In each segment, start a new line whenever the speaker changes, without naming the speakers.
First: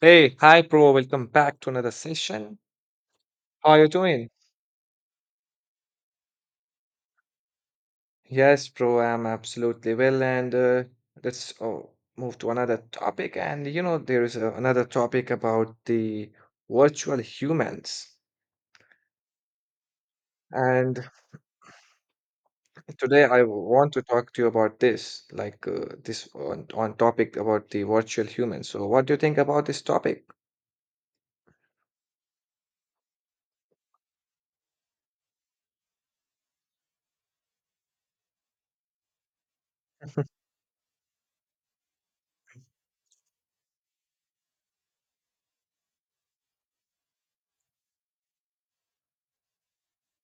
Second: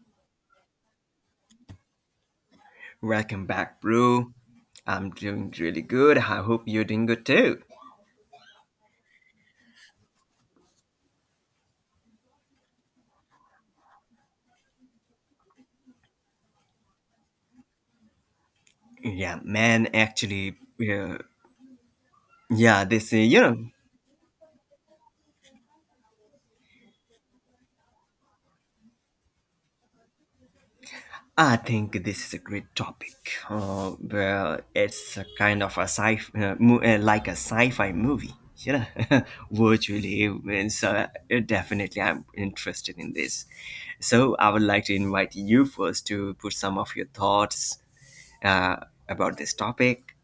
Hey, hi bro, welcome back to another session.
Welcome
How
back,
are you doing?
bro. I'm doing really good. I hope you're doing good too.
Yes, bro, I'm absolutely well, and let's oh, move to another topic. And you know, there is another topic about the virtual humans.
Yeah, man, actually,
And
yeah, yeah, this, uh,
today
you
I
know,
want to talk to you about this, like this on topic about the virtual humans. So, what do you think about this topic?
I think this is a great topic. Well, it's a kind of a like a sci fi movie, virtually. Definitely, I'm interested in this. So, I would like to invite you first to put some of your thoughts uh, about this topic.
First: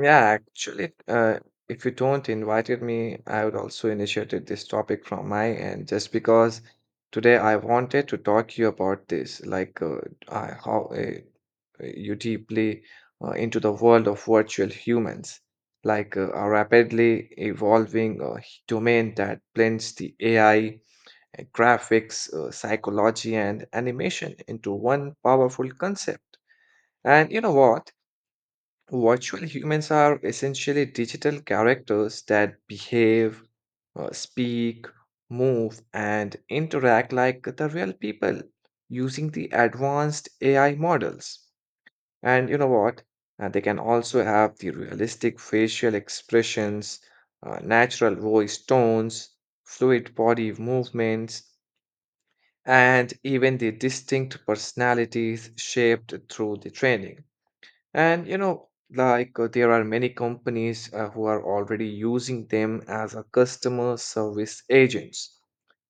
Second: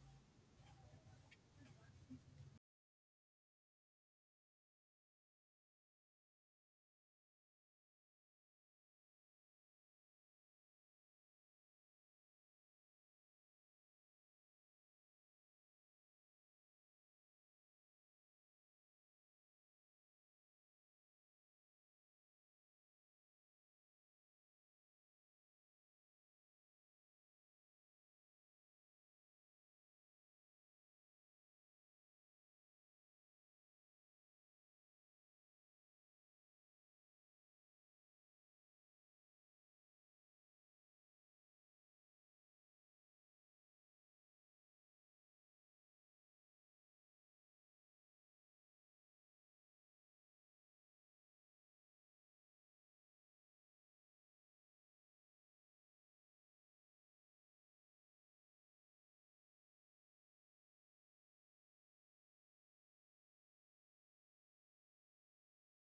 Yeah, actually, if you don't invited me, I would also initiated this topic from my end just because today I wanted to talk to you about this, like I, how you deeply into the world of virtual humans, like a rapidly evolving domain that blends the AI, graphics, psychology, and animation into one powerful concept. And you know what? Virtual humans are essentially digital characters that behave, speak, move, and interact like the real people using the advanced AI models. And you know what? They can also have the realistic facial expressions, natural voice tones, fluid body movements, and even the distinct personalities shaped through the training. And you know, like there are many companies who are already using them as a customer service agents,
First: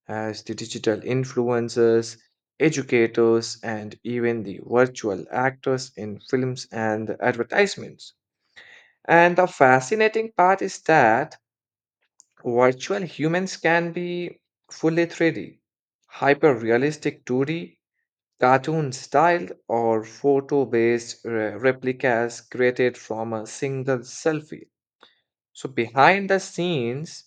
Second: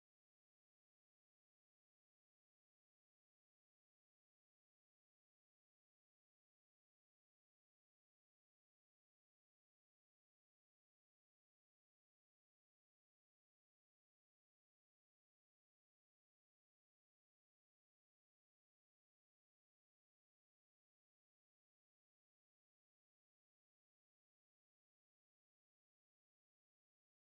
as the digital influencers, educators, and even the virtual actors in films and advertisements. And the fascinating part is that virtual humans can be fully 3D, hyper realistic 2D, cartoon style or photo based replicas created from a single selfie. So, behind the scenes,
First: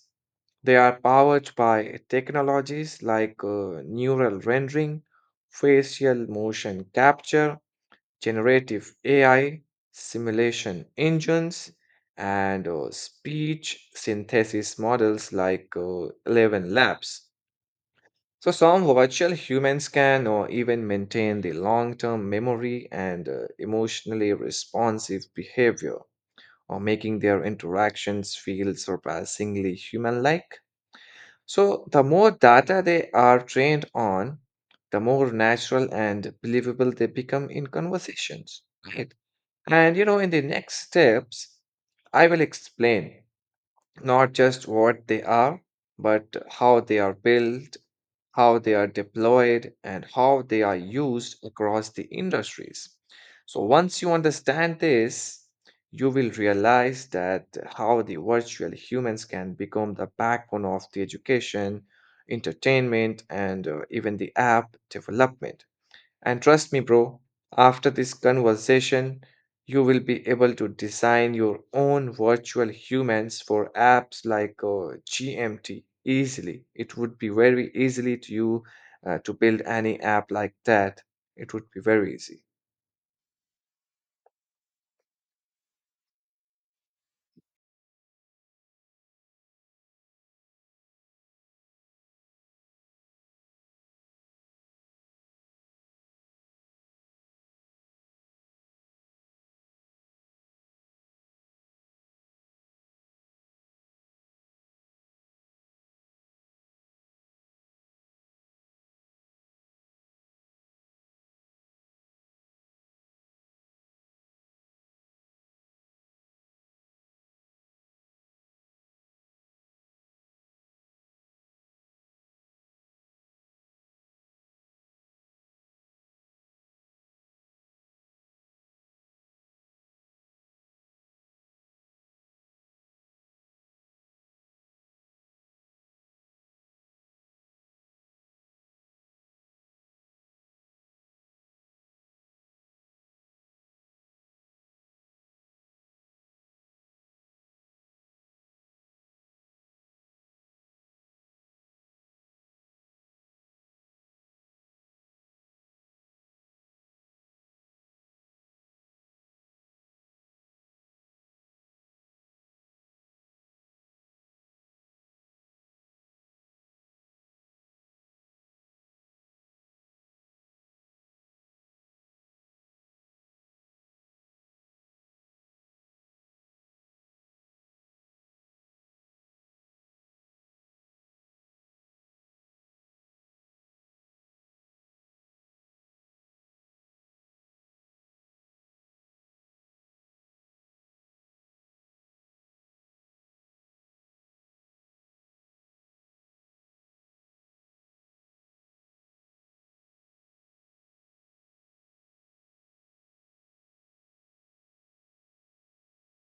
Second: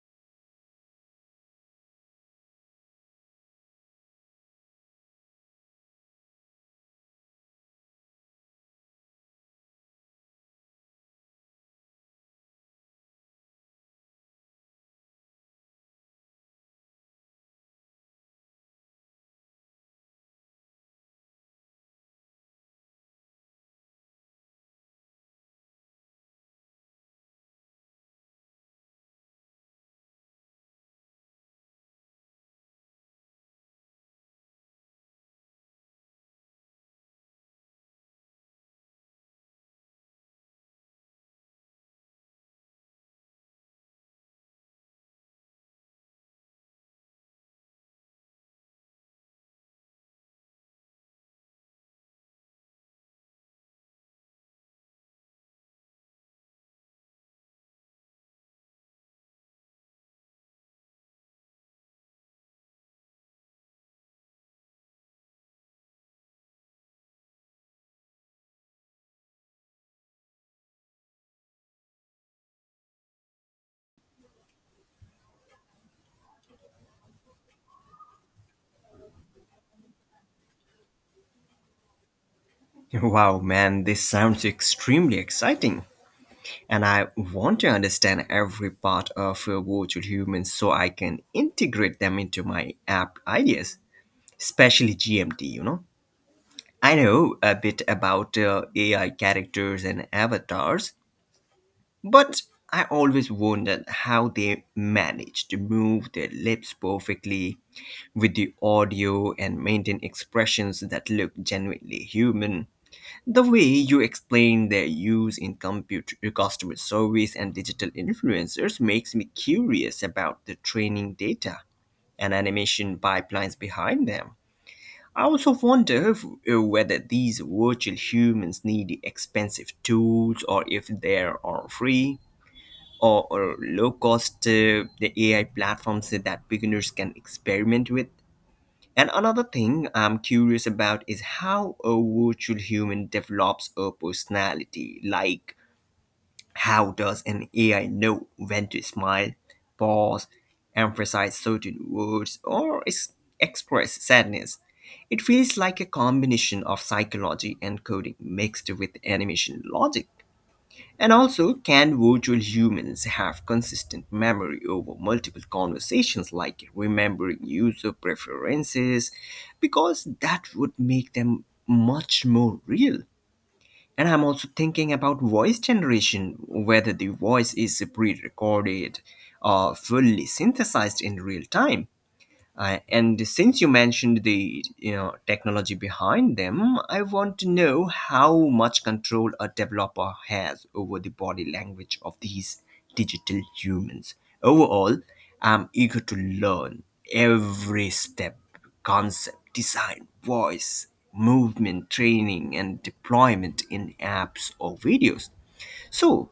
they are powered by technologies like neural rendering, facial motion capture, generative AI, simulation engines, and speech synthesis models like 11 Labs. So, some virtual humans can or even maintain the long term memory and emotionally responsive behavior, or making their interactions feel surpassingly human like. So, the more data they are trained on, the more natural and believable they become in conversations. Right. And you know, in the next steps, I will explain not just what they are, but how they are built, how they are deployed, and how they are used across the industries. So, once you understand this, you will realize that how the virtual humans can become the backbone of the education, entertainment, and even the app development. And trust me, bro, after this conversation, you will be able to design your own virtual humans for apps like GMT easily. It would be very easily to you to build any app like that. It would be very easy.
Wow, man, this sounds extremely exciting. And I want to understand every part of virtual humans so I can integrate them into my app ideas, especially GMT. I know a bit about AI characters and avatars, but I always wondered how they manage to move their lips perfectly with the audio and maintain expressions that look genuinely human. The way you explain their use in customer service and digital influencers makes me curious about the training data and animation pipelines behind them. I also wonder whether these virtual humans need expensive tools or if there are free or low cost the AI platforms that beginners can experiment with. And another thing I'm curious about is how a virtual human develops a personality. Like, how does an AI know when to smile, pause, emphasize certain words, or express sadness? It feels like a combination of psychology and coding mixed with animation logic. And also, can virtual humans have consistent memory over multiple conversations, like remembering user preferences? Because that would make them much more real. And I'm also thinking about voice generation, whether the voice is pre recorded or fully synthesized in real time. And since you mentioned the technology behind them, I want to know how much control a developer has over the body language of these digital humans. Overall, I'm eager to learn every step, concept, design, voice, movement, training, and deployment in apps or videos. So,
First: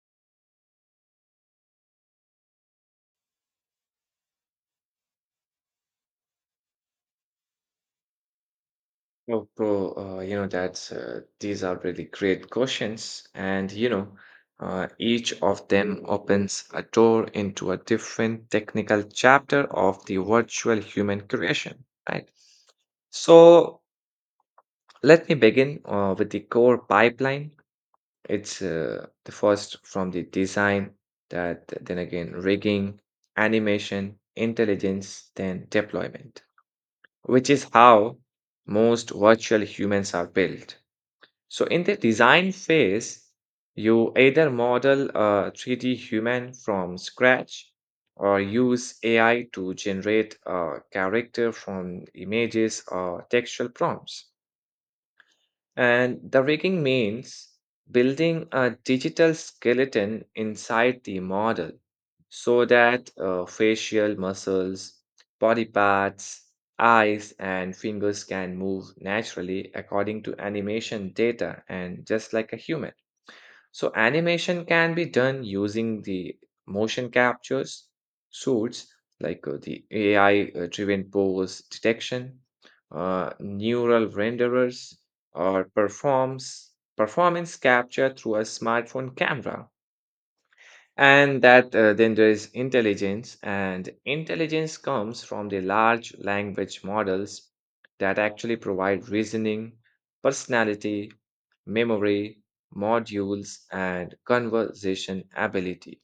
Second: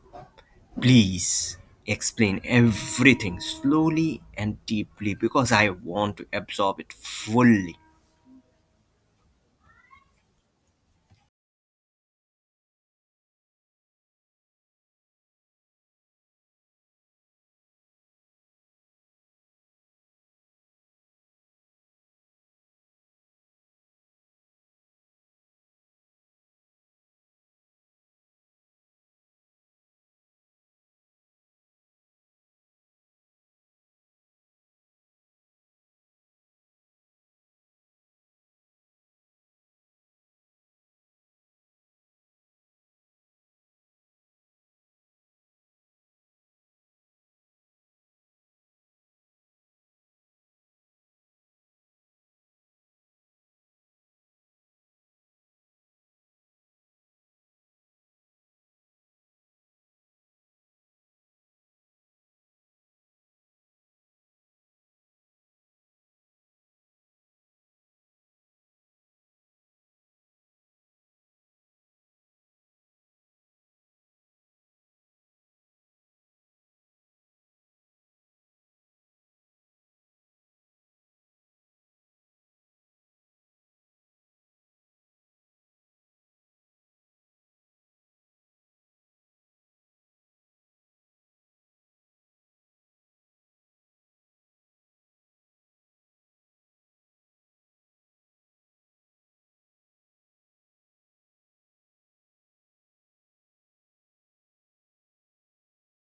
please explain everything slowly and deeply because I want to absorb it fully.
Oh, bro, you know, that's these are really great questions, and you know, each of them opens a door into a different technical chapter of the virtual human creation, right? So let me begin with the core pipeline. It's the first from the design, that then again rigging, animation, intelligence, then deployment, which is how most virtual humans are built. So, in the design phase, you either model a 3D human from scratch or use AI to generate a character from images or textual prompts. And the rigging means building a digital skeleton inside the model so that facial muscles, body parts, eyes, and fingers can move naturally according to animation data and just like a human. So animation can be done using the motion captures suits like the AI-driven pose detection, neural renderers, or performs performance capture through a smartphone camera. And that then there is intelligence, and intelligence comes from the large language models that actually provide reasoning, personality, memory, modules, and conversation ability.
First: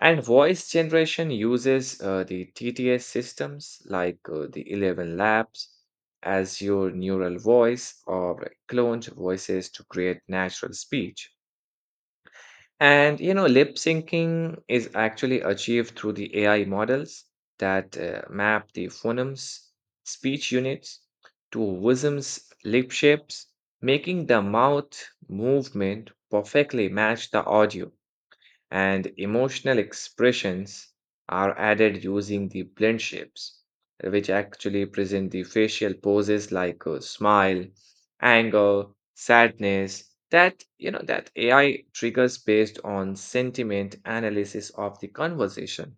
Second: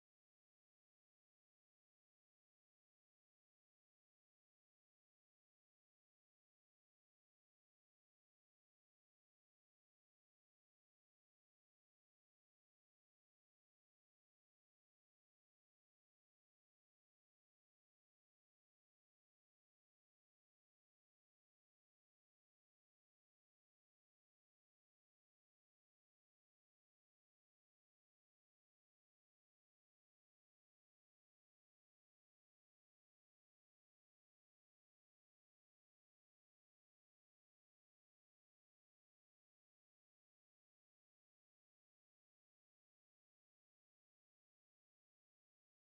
And voice generation uses the TTS systems like the 11 Labs as your neural voice or cloned voices to create natural speech. And you know, lip syncing is actually achieved through the AI models that map the phonemes, speech units to Wism's lip shapes, making the mouth movement perfectly match the audio, and emotional expressions are added using the blend shapes, which actually present the facial poses like a smile, anger, sadness. That you know that AI triggers based on sentiment analysis of the conversation.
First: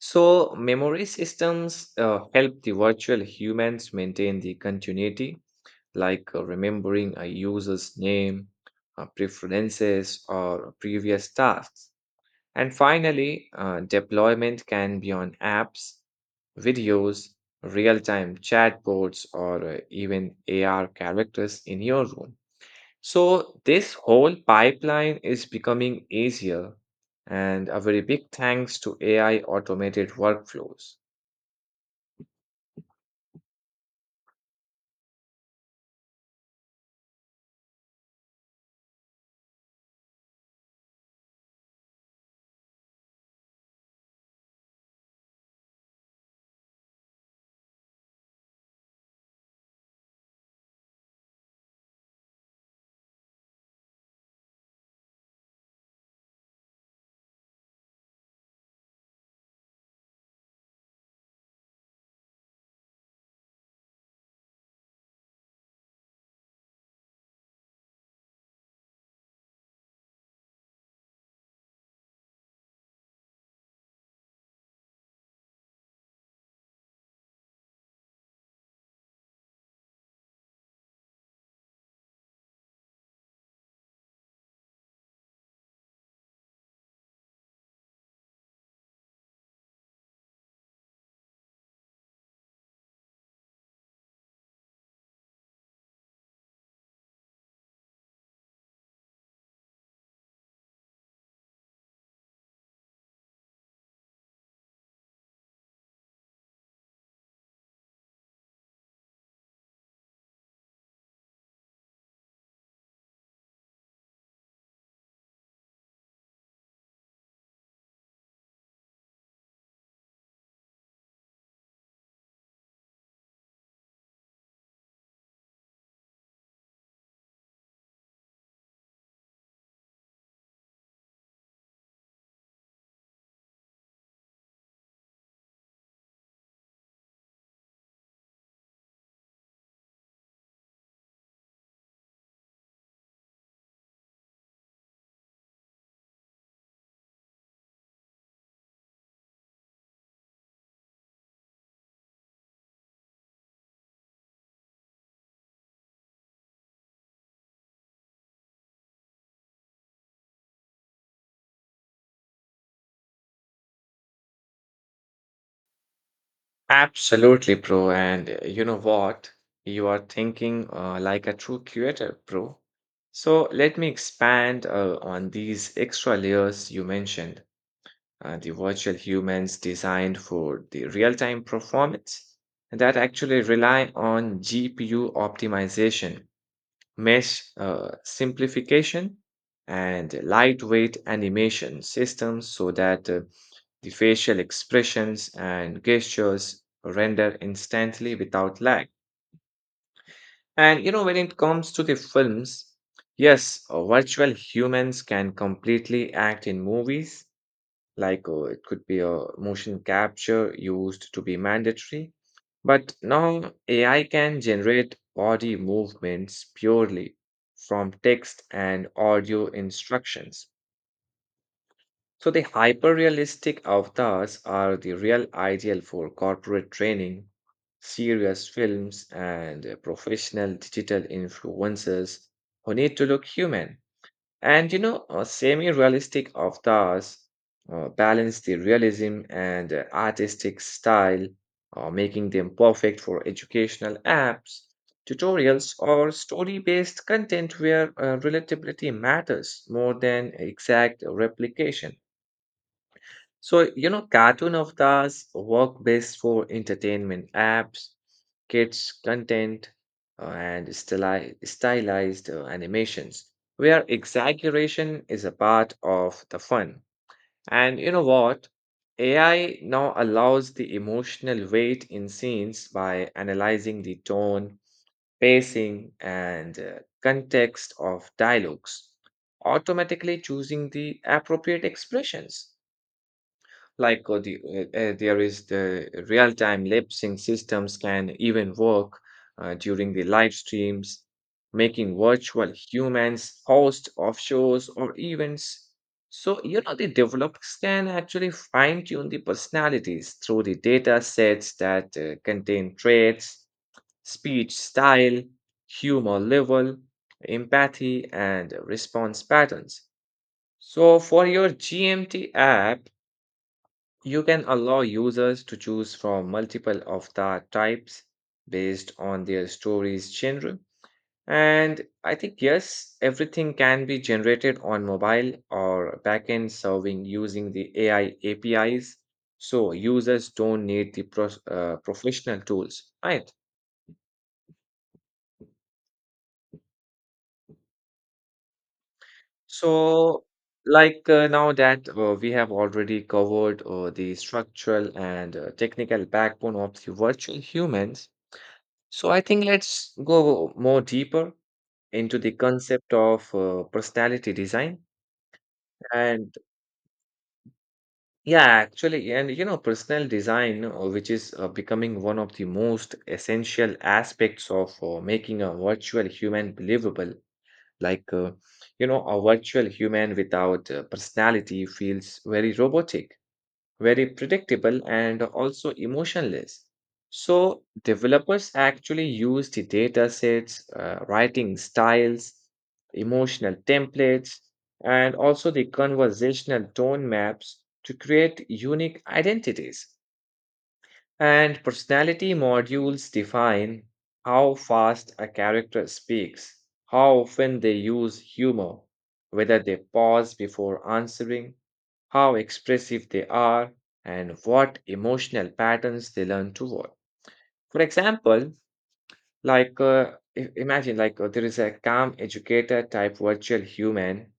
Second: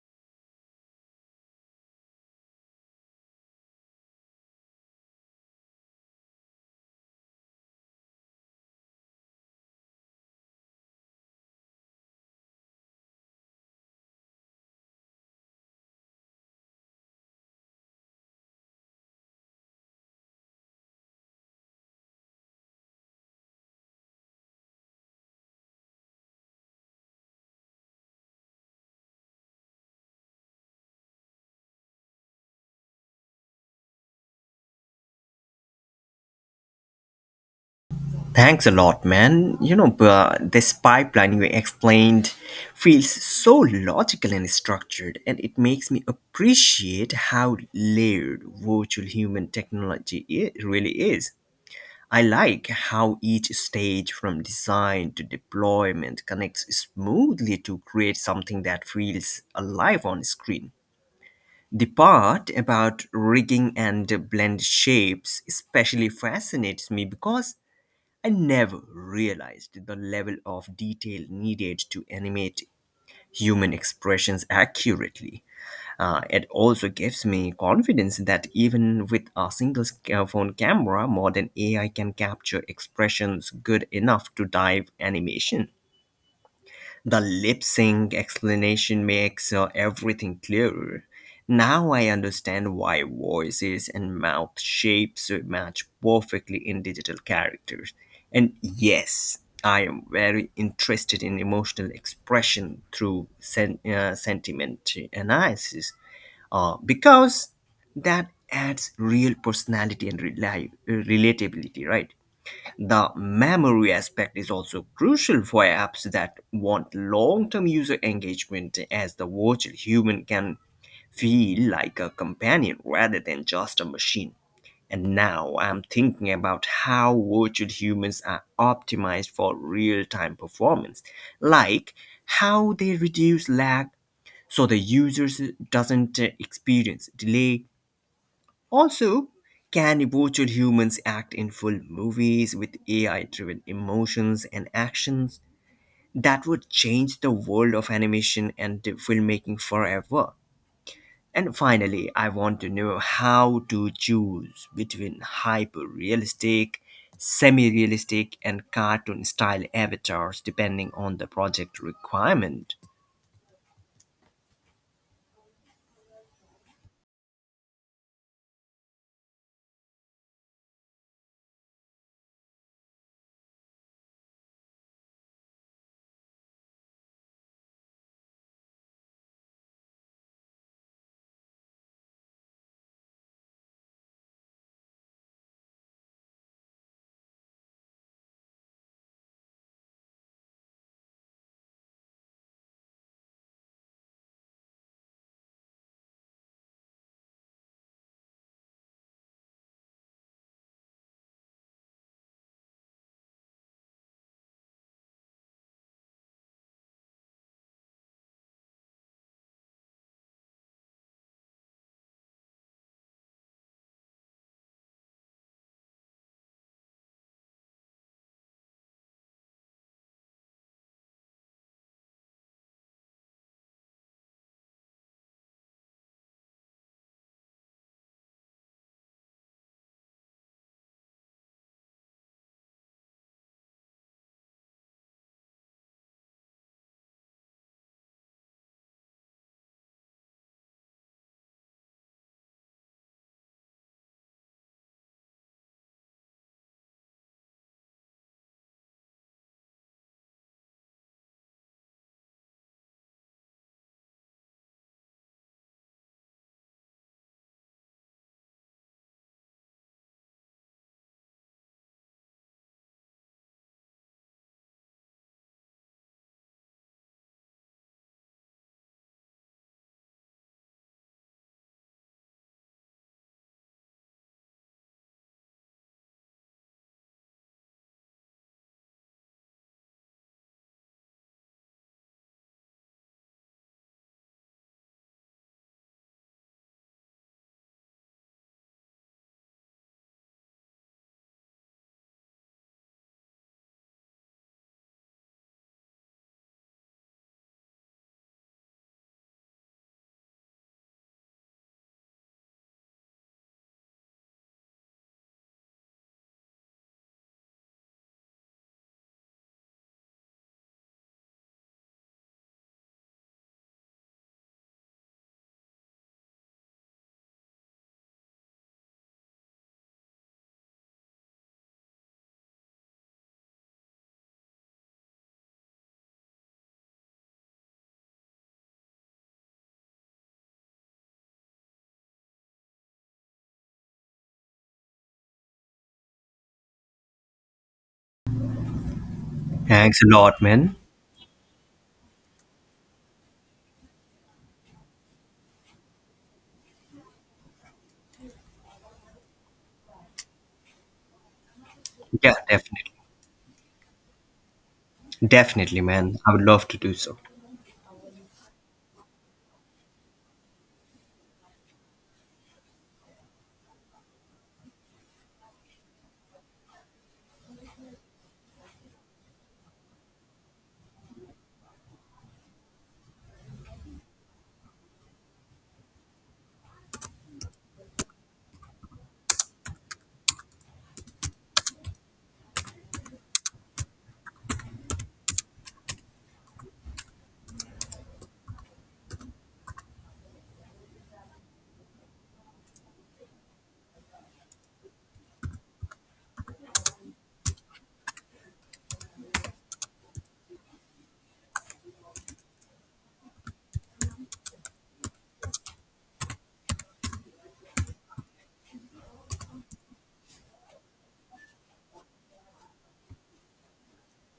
So memory systems help the virtual humans maintain the continuity, like remembering a user's name, preferences, or previous tasks. And finally, deployment can be on apps, videos, real time chatbots, or even AR characters in your room. So, this whole pipeline is becoming easier, and a very big thanks to AI automated workflows.
Thanks a lot, man. This pipeline you explained feels so logical and structured, and it makes me appreciate how layered virtual human technology really is. I like how each stage from design to deployment connects smoothly to create something that feels alive on screen. The part about rigging and blend shapes especially fascinates me because I never realized the level of detail needed to animate human expressions accurately. It also gives me confidence that even with a single phone camera, modern AI can capture expressions good enough to dive animation. The lip sync explanation makes everything clearer. Now I understand why voices and mouth shapes match perfectly in digital characters. And yes, I am very interested in emotional expression through sentiment analysis because that adds real personality and relatability, right? The memory aspect is also crucial for apps that want long term user engagement, as the virtual human can feel like a companion rather than just a machine. And now I'm thinking about how virtual humans are optimized for real time performance, like how they reduce lag so the user doesn't experience delay also, can virtual humans act in full movies with AI driven emotions and actions that would change the world of animation and filmmaking forever? And finally, I want to know how to choose between hyper realistic, semi realistic, and cartoon style avatars depending on the project requirement.
Absolutely, bro. And you know what? You are thinking like a true curator, bro. So let me expand on these extra layers you mentioned, the virtual humans designed for the real-time performance that actually rely on GPU optimization, mesh simplification, and lightweight animation systems so that the facial expressions and gestures render instantly without lag. And you know, when it comes to the films, yes, virtual humans can completely act in movies, like it could be a motion capture used to be mandatory. But now AI can generate body movements purely from text and audio instructions. So the hyper-realistic avatars are the real ideal for corporate training, serious films, and professional digital influencers who need to look human. And you know, semi-realistic avatars balance the realism and artistic style, making them perfect for educational apps, tutorials, or story-based content where relatability matters more than exact replication. So, you know, cartoon of work best for entertainment apps, kids' content, and stylized animations, where exaggeration is a part of the fun. And you know what? AI now allows the emotional weight in scenes by analyzing the tone, pacing, and context of dialogues, automatically choosing the appropriate expressions like there is the real-time lip sync systems can even work during the live streams, making virtual humans host of shows or events. So you know the developers can actually fine-tune the personalities through the data sets that contain traits, speech style, humor level, empathy and response patterns. So for your GMT app, you can allow users to choose from multiple of the types based on their stories' genre. And I think, yes, everything can be generated on mobile or backend serving using the AI APIs. So users don't need the professional tools, right?
Thanks a
So,
lot, man.
like now that we have already covered the structural and technical backbone of the virtual humans, so I think let's go more deeper into the
Yeah, definitely.
concept of personality design.
Definitely, man. I
And
would love to do so.
yeah actually and You know, personal design which is becoming one of the most essential aspects of making a virtual human believable, like you know, a virtual human without personality feels very robotic, very predictable and also emotionless. So, developers actually use the data sets, writing styles, emotional templates, and also the conversational tone maps to create unique identities. And personality modules define how fast a character speaks, how often they use humor, whether they pause before answering, how expressive they are, and what emotional patterns they learn to work. For example, like imagine, like there is a calm educator type virtual human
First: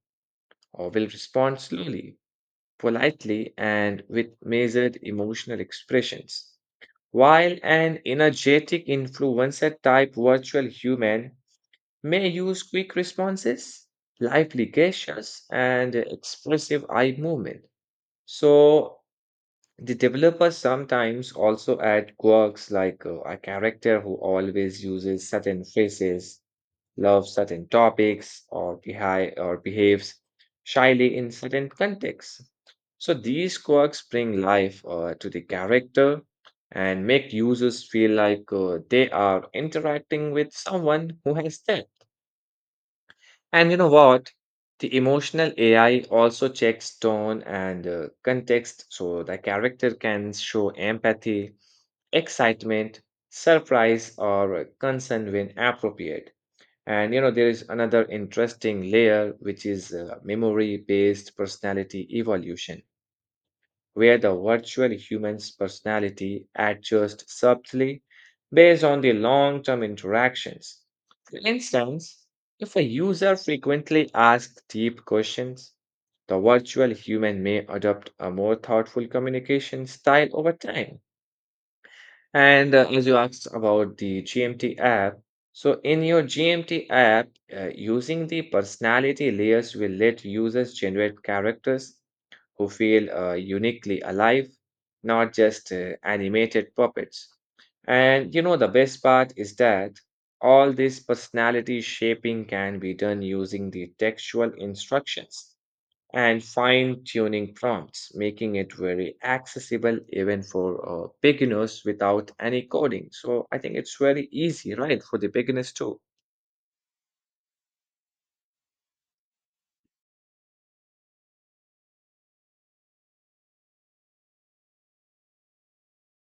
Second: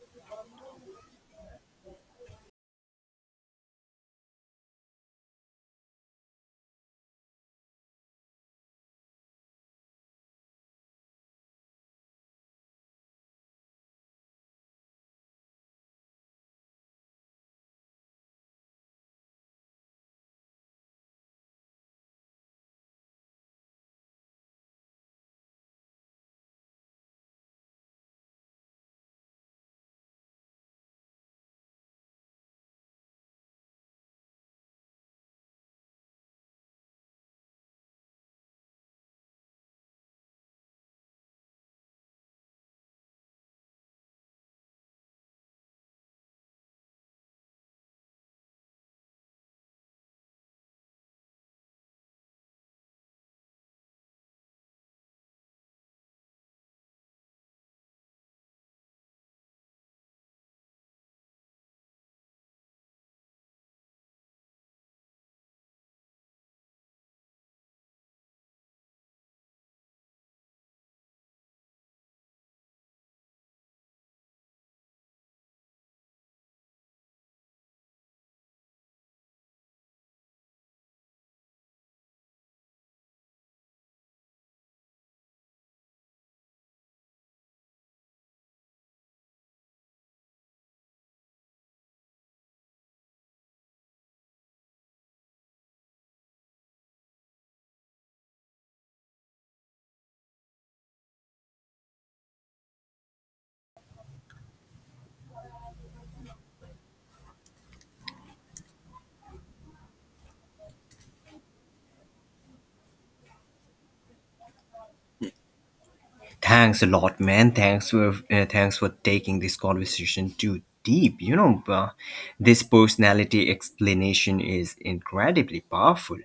or will respond slowly, politely, and with measured emotional expressions. While an energetic influencer type virtual human may use quick responses, lively gestures, and expressive eye movement. So, the developers sometimes also add quirks, like a character who always uses certain phrases, loves certain topics, or, behaves shyly in certain contexts. So these quirks bring life to the character and make users feel like they are interacting with someone who has that. And you know what? The emotional AI also checks tone and context so the character can show empathy, excitement, surprise, or concern when appropriate. And you know, there is another interesting layer, which is memory based personality evolution, where the virtual human's personality adjusts subtly based on the long term interactions. For instance, if a user frequently asks deep questions, the virtual human may adopt a more thoughtful communication style over time. And as you asked about the GMT app, so in your GMT app, using the personality layers will let users generate characters who feel uniquely alive, not just animated puppets. And you know, the best part is that all this personality shaping can be done using the textual instructions and fine tuning prompts, making it very accessible even for beginners without any coding. So I think it's very easy, right, for the beginners too.
Thanks a lot, man. Thanks for taking this conversation too deep. This personality explanation is incredibly powerful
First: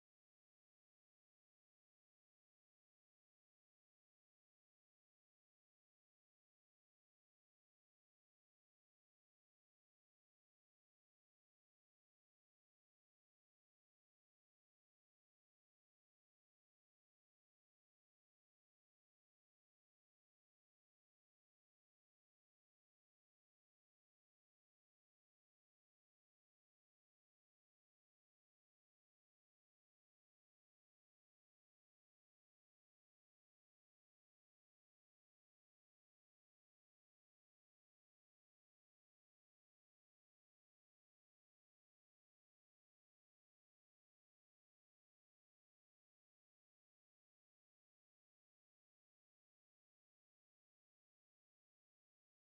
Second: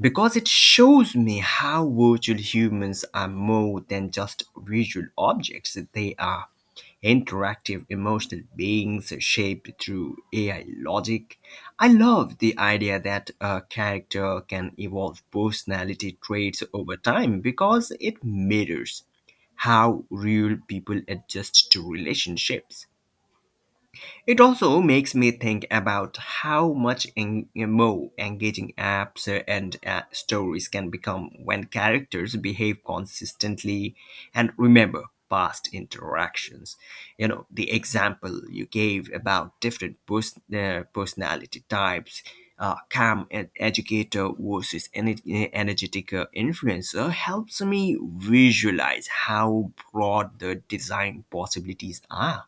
because it shows me how virtual humans are more than just visual objects. They are interactive emotional beings shaped through AI logic. I love the idea that a character can evolve personality traits over time because it mirrors how real people adjust to relationships. It also makes me think about how much more engaging apps and stories can become when characters behave consistently and remember past interactions. You know, the example you gave about different personality types. Calm educator versus energetic influencer helps me visualize how broad the design possibilities are.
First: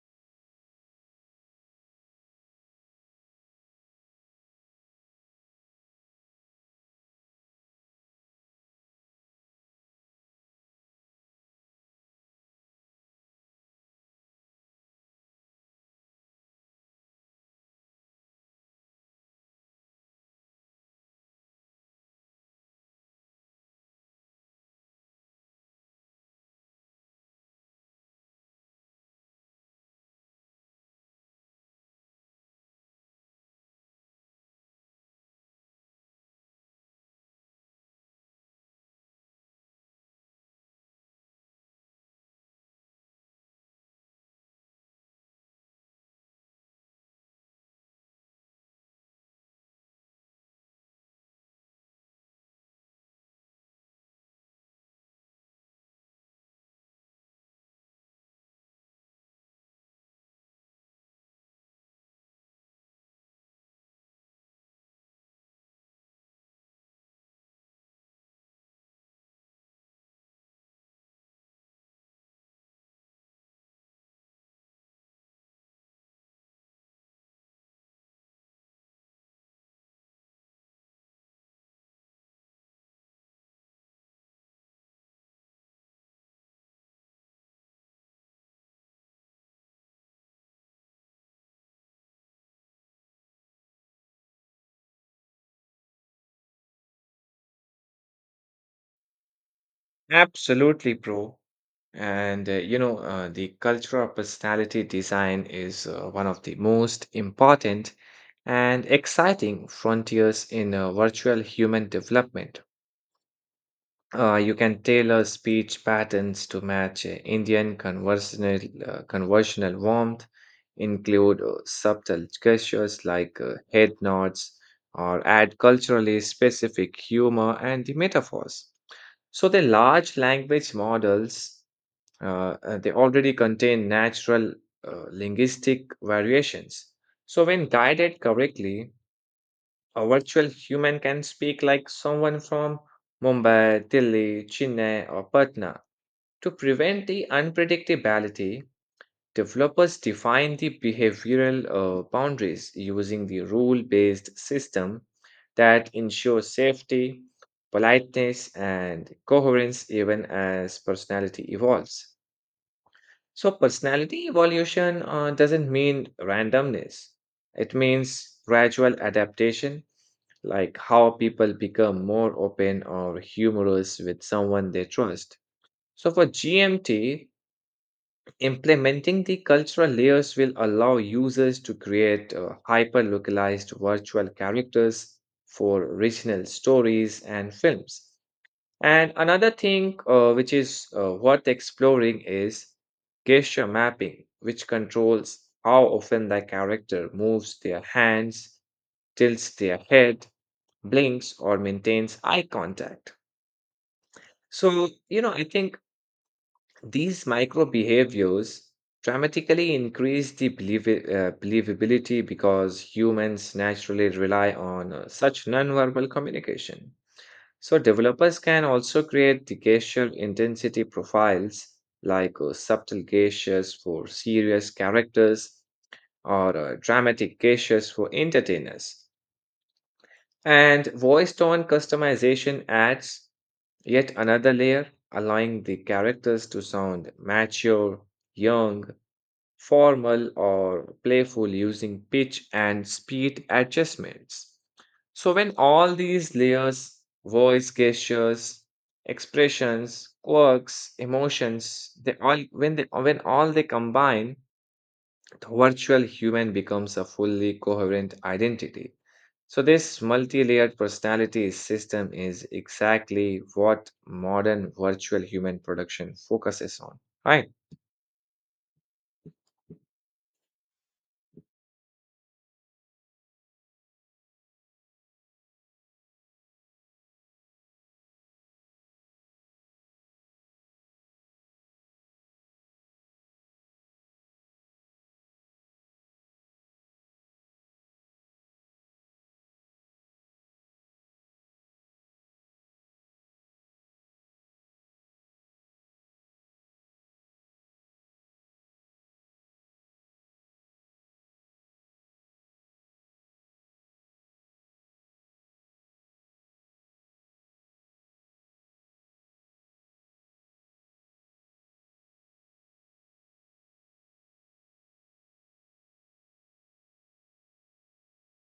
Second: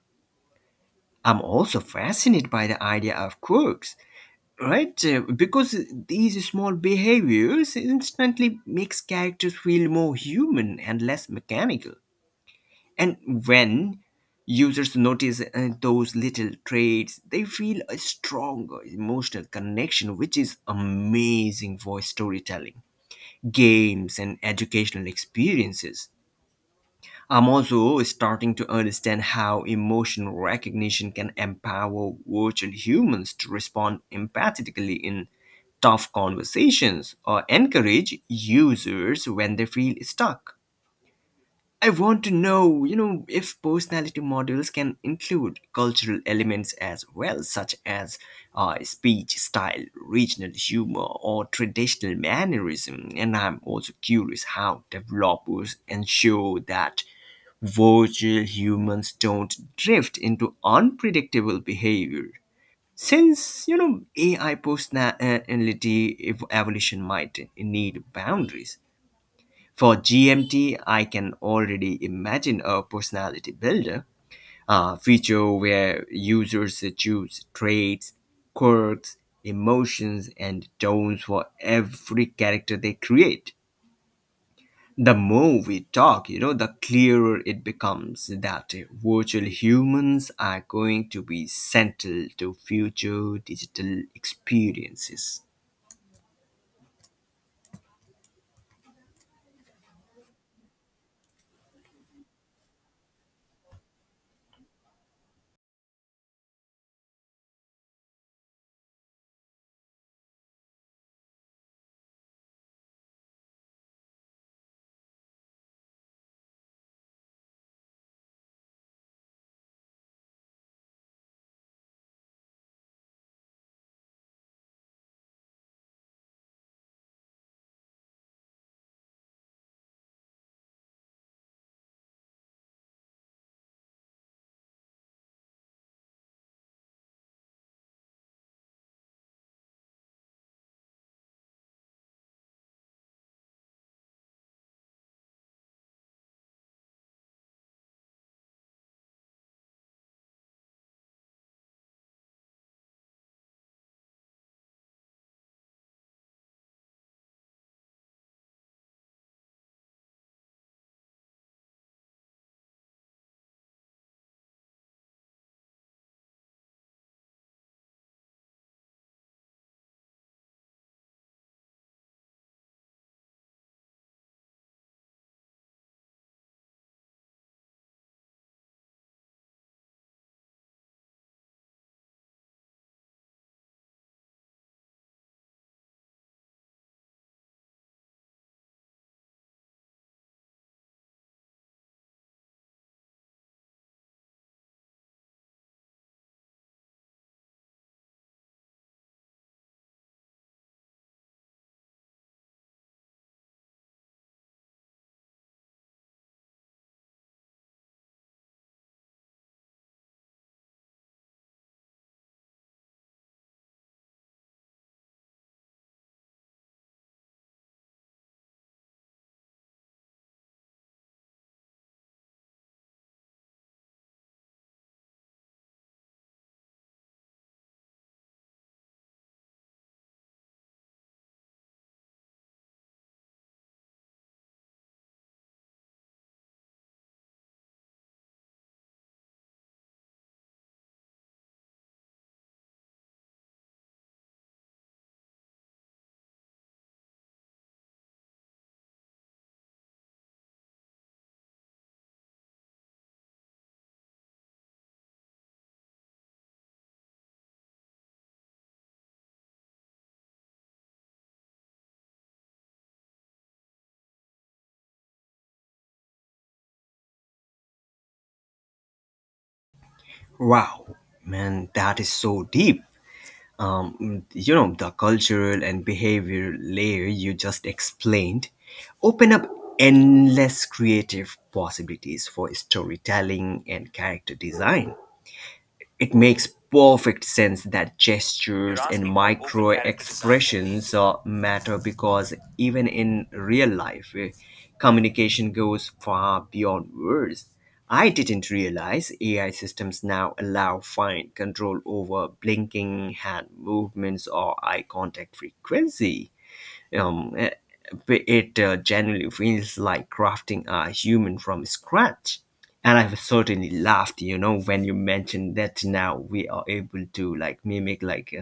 I'm also fascinated by the idea of quirks, right? Because these small behaviors instantly makes characters feel more human and less mechanical. And when users notice those little traits, they feel a stronger emotional connection, which is amazing for storytelling, games, and educational experiences. I'm also starting to understand how emotion recognition can empower virtual humans to respond empathetically in tough conversations or encourage users when they feel stuck. I want to know, you know, if personality models can include cultural elements as well, such as speech style, regional humor, or traditional mannerism. And I'm also curious how developers ensure that virtual humans don't drift into unpredictable behavior since you know AI personality evolution might need boundaries for GMT. I can already imagine a personality builder, a feature where users choose traits, quirks, emotions and tones for every character they create. The more we talk, you know, the clearer it becomes that virtual humans are going to be central to future digital experiences.
Absolutely, bro. And you know, the cultural personality design is one of the most important and exciting frontiers in virtual human development. You can tailor speech patterns to match Indian conversational warmth, include subtle gestures like head nods, or add culturally specific humor and the metaphors. So the large language models they already contain natural linguistic variations. So when guided correctly, a virtual human can speak like someone from Mumbai, Delhi, Chennai, or Patna. To prevent the unpredictability, developers define the behavioral boundaries using the rule based system that ensures safety, politeness, and coherence even as personality evolves. So, personality evolution doesn't mean randomness, it means gradual adaptation, like how people become more open or humorous with someone they trust. So, for GMT, implementing the cultural layers will allow users to create hyper localized virtual characters for regional stories and films. And another thing which is worth exploring is gesture mapping, which controls how often the character moves their hands, tilts their head, blinks, or maintains eye contact. So, you know, I think these micro behaviors dramatically increase the believability because humans naturally rely on such nonverbal communication. So developers can also create the gesture intensity profiles like subtle gestures for serious characters or dramatic gestures for entertainers. And voice tone customization adds yet another layer, allowing the characters to sound mature, young, formal or playful using pitch and speed adjustments. So, when all these layers, voice gestures, expressions, quirks, emotions, they all when they when all they combine, the virtual human becomes a fully coherent identity. So this multi-layered personality system is exactly what modern virtual human production focuses on, right?
Wow, man, that is so deep. You know, the cultural and behavior layer you just explained open up endless creative possibilities for storytelling and character design. It makes perfect sense that gestures you're gestures and asking me to micro overanalyze this argument. Expressions matter because even in real life, communication goes far beyond words. I didn't realize AI systems now allow fine control over blinking, hand movements, or eye contact frequency. Um, eh, but it genuinely feels like crafting a human from scratch. And I've certainly laughed, you know, when you mentioned that now we are able to like mimic like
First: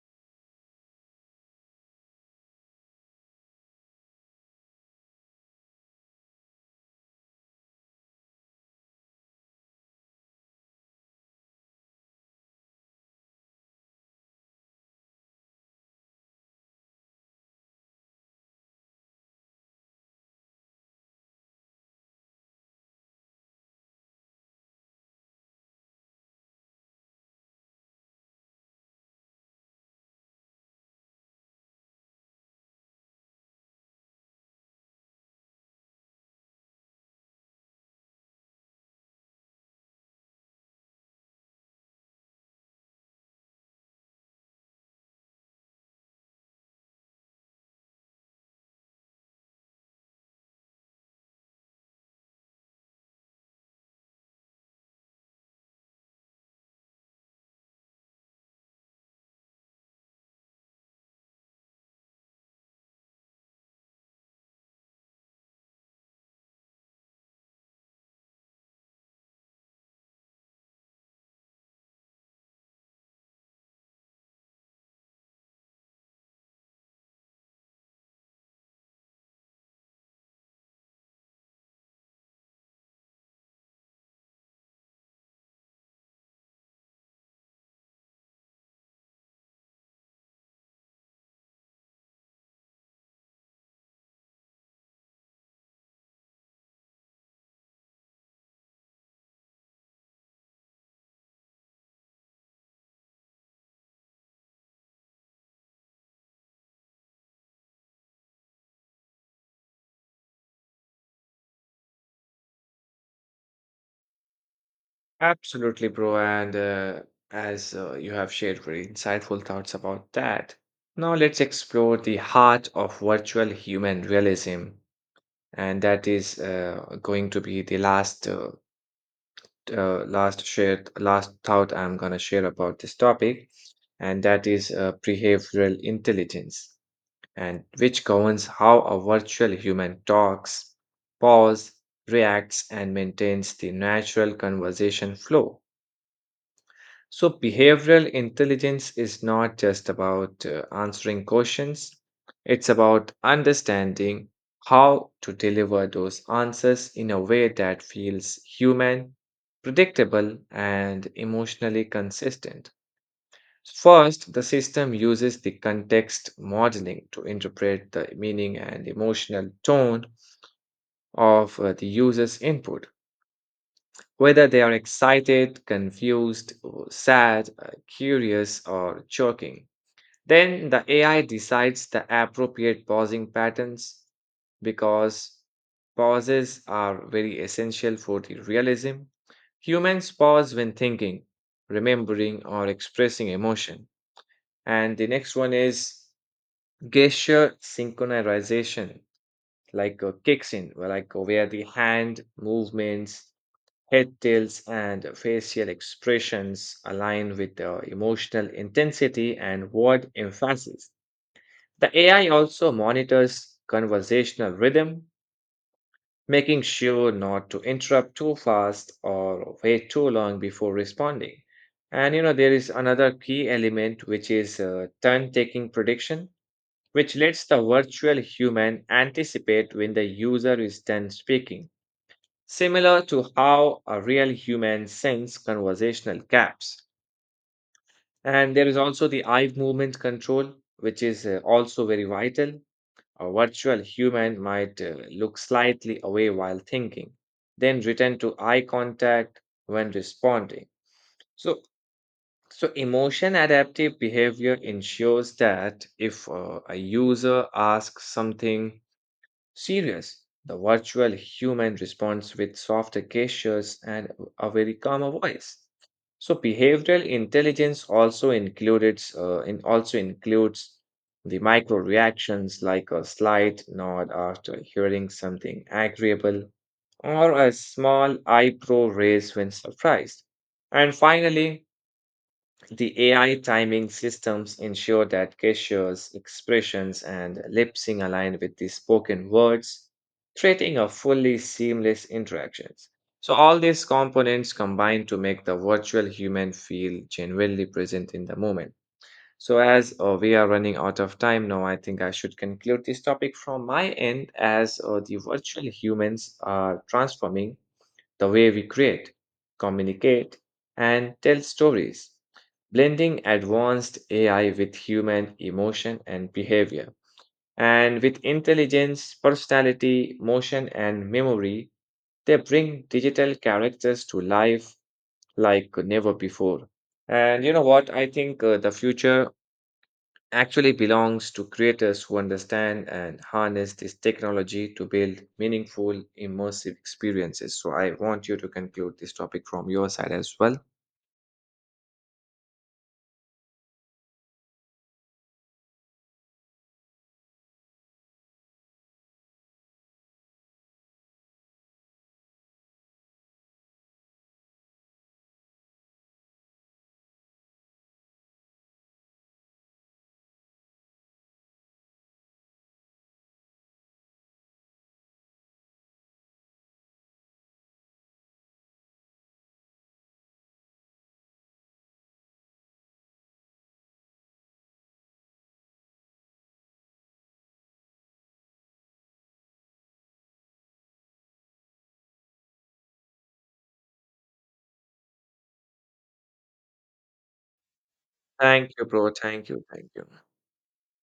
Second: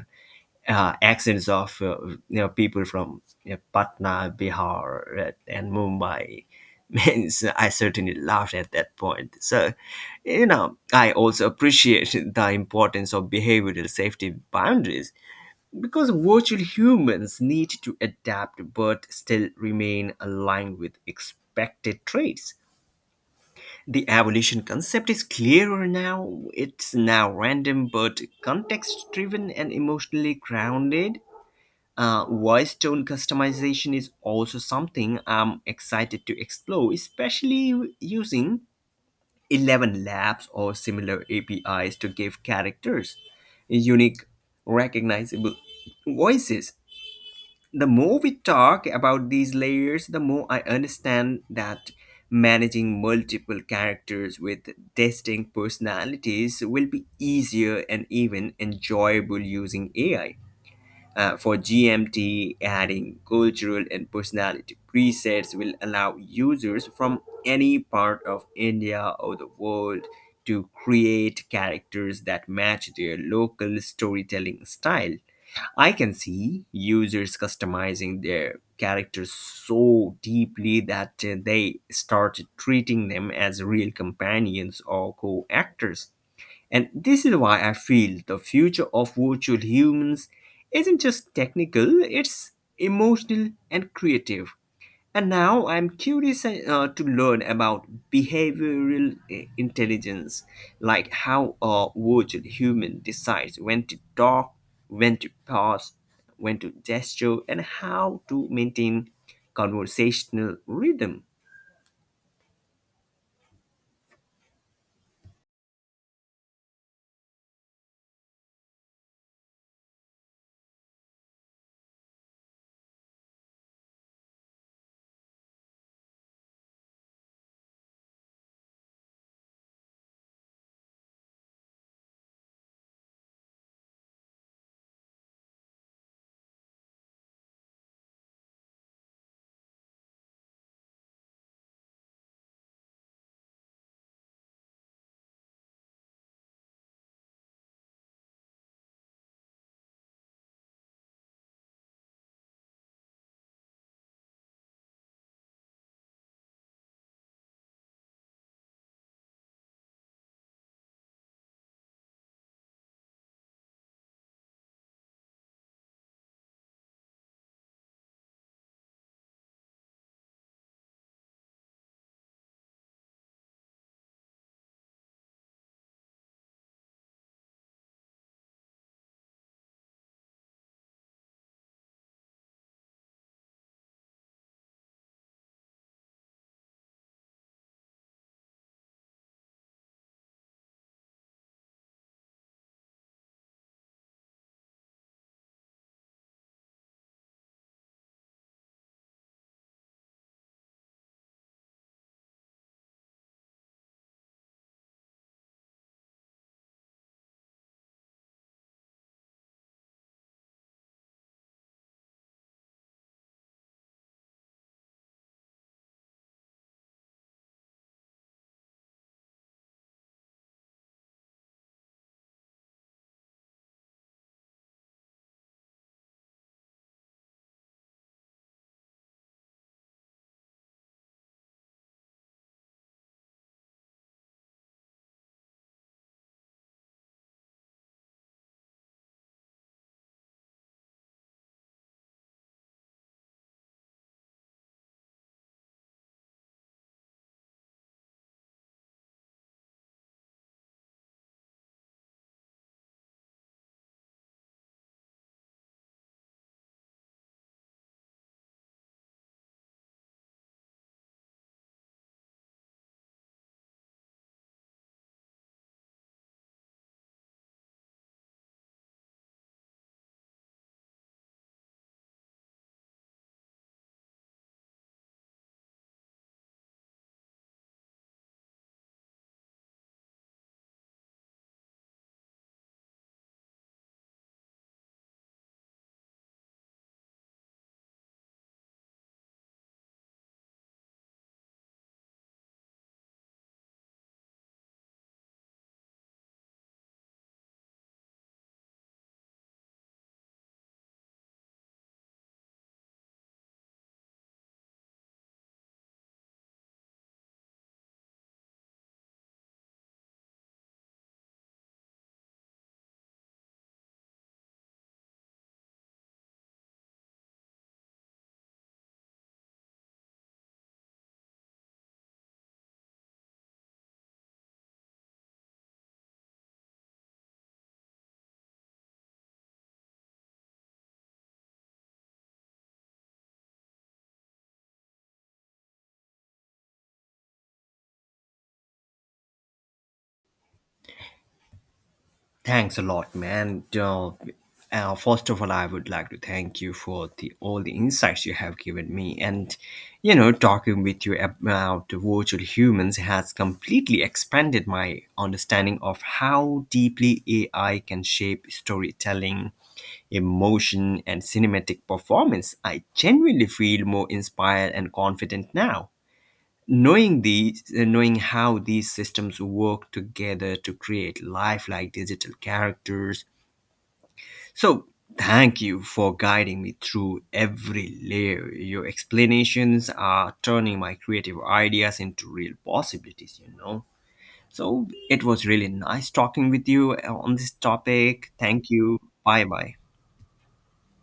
uh, uh, accents of people from Patna, Bihar, and Mumbai. Means I certainly laughed at that point. So, you know, I also appreciate the importance of behavioral safety boundaries because virtual humans need to adapt but still remain aligned with expected traits. The evolution concept is clearer now. It's now random but context driven and emotionally grounded. Voice tone customization is also something I'm excited to explore, especially using 11 labs or similar APIs to give characters unique, recognizable voices. The more we talk about these layers, the more I understand that managing multiple characters with distinct personalities will be easier and even enjoyable using AI. For GMT, adding cultural and personality presets will allow users from any part of India or the world to create characters that match their local storytelling style. I can see users customizing their characters so deeply that they start treating them as real companions or co actors. And this is why I feel the future of virtual humans isn't just technical, it's emotional and creative. And now I'm curious to learn about behavioral intelligence, like how a virtual human decides when to talk, when to pause, when to gesture, and how to maintain conversational rhythm.
Absolutely, bro. And as you have shared very insightful thoughts about that, now let's explore the heart of virtual human realism. And that is going to be the last last share last thought I'm gonna share about this topic, and that is behavioral intelligence, and which governs how a virtual human talks, pause, reacts, and maintains the natural conversation flow. So, behavioral intelligence is not just about answering questions, it's about understanding how to deliver those answers in a way that feels human, predictable, and emotionally consistent. First, the system uses the context modeling to interpret the meaning and emotional tone of the user's input whether they are excited, confused, or sad, curious, or choking. Then the AI decides the appropriate pausing patterns because pauses are very essential for the realism. Humans pause when thinking, remembering, or expressing emotion. And the next one is gesture synchronization, like kicks in, where like where the hand movements head tilts and facial expressions align with the emotional intensity and word emphasis. The AI also monitors conversational rhythm, making sure not to interrupt too fast or wait too long before responding. And you know, there is another key element which is turn taking prediction, which lets the virtual human anticipate when the user is done speaking similar to how a real human sends conversational gaps. And there is also the eye movement control, which is also very vital. A virtual human might look slightly away while thinking, then return to eye contact when responding. So, so emotion adaptive behavior ensures that if a user asks something serious, the virtual human responds with softer gestures and a very calmer voice. So behavioral intelligence also includes the micro reactions like a slight nod after hearing something agreeable or a small eyebrow raise when surprised. And finally, the AI timing systems ensure that gestures, expressions, and lip sync align with the spoken words, creating a fully seamless interaction. So, all these components combine to make the virtual human feel genuinely present in the moment. So, as we are running out of time now, I think I should conclude this topic from my end as the virtual humans are transforming the way we create, communicate, and tell stories blending advanced AI with human emotion and behavior. And with intelligence, personality, motion, and memory, they bring digital characters to life like never before. And you know what? I think the future actually belongs to creators who understand and harness this technology to build meaningful, immersive experiences. So I want you to conclude this topic from your side as well.
Thanks a lot, man. First of all, I would like to thank you for the all the insights you have given me, and you know, talking with you about the virtual humans has completely expanded my understanding of how deeply AI can shape storytelling, emotion, and cinematic performance. I genuinely feel more inspired and confident now, knowing how these systems work together to create lifelike digital characters. So thank you for guiding me through every layer. Your explanations are turning my creative ideas into real possibilities, you know. So it was really nice talking with you on this topic. Thank
Thank you,
you.
bro.
Bye
Thank you.
bye.
Thank you.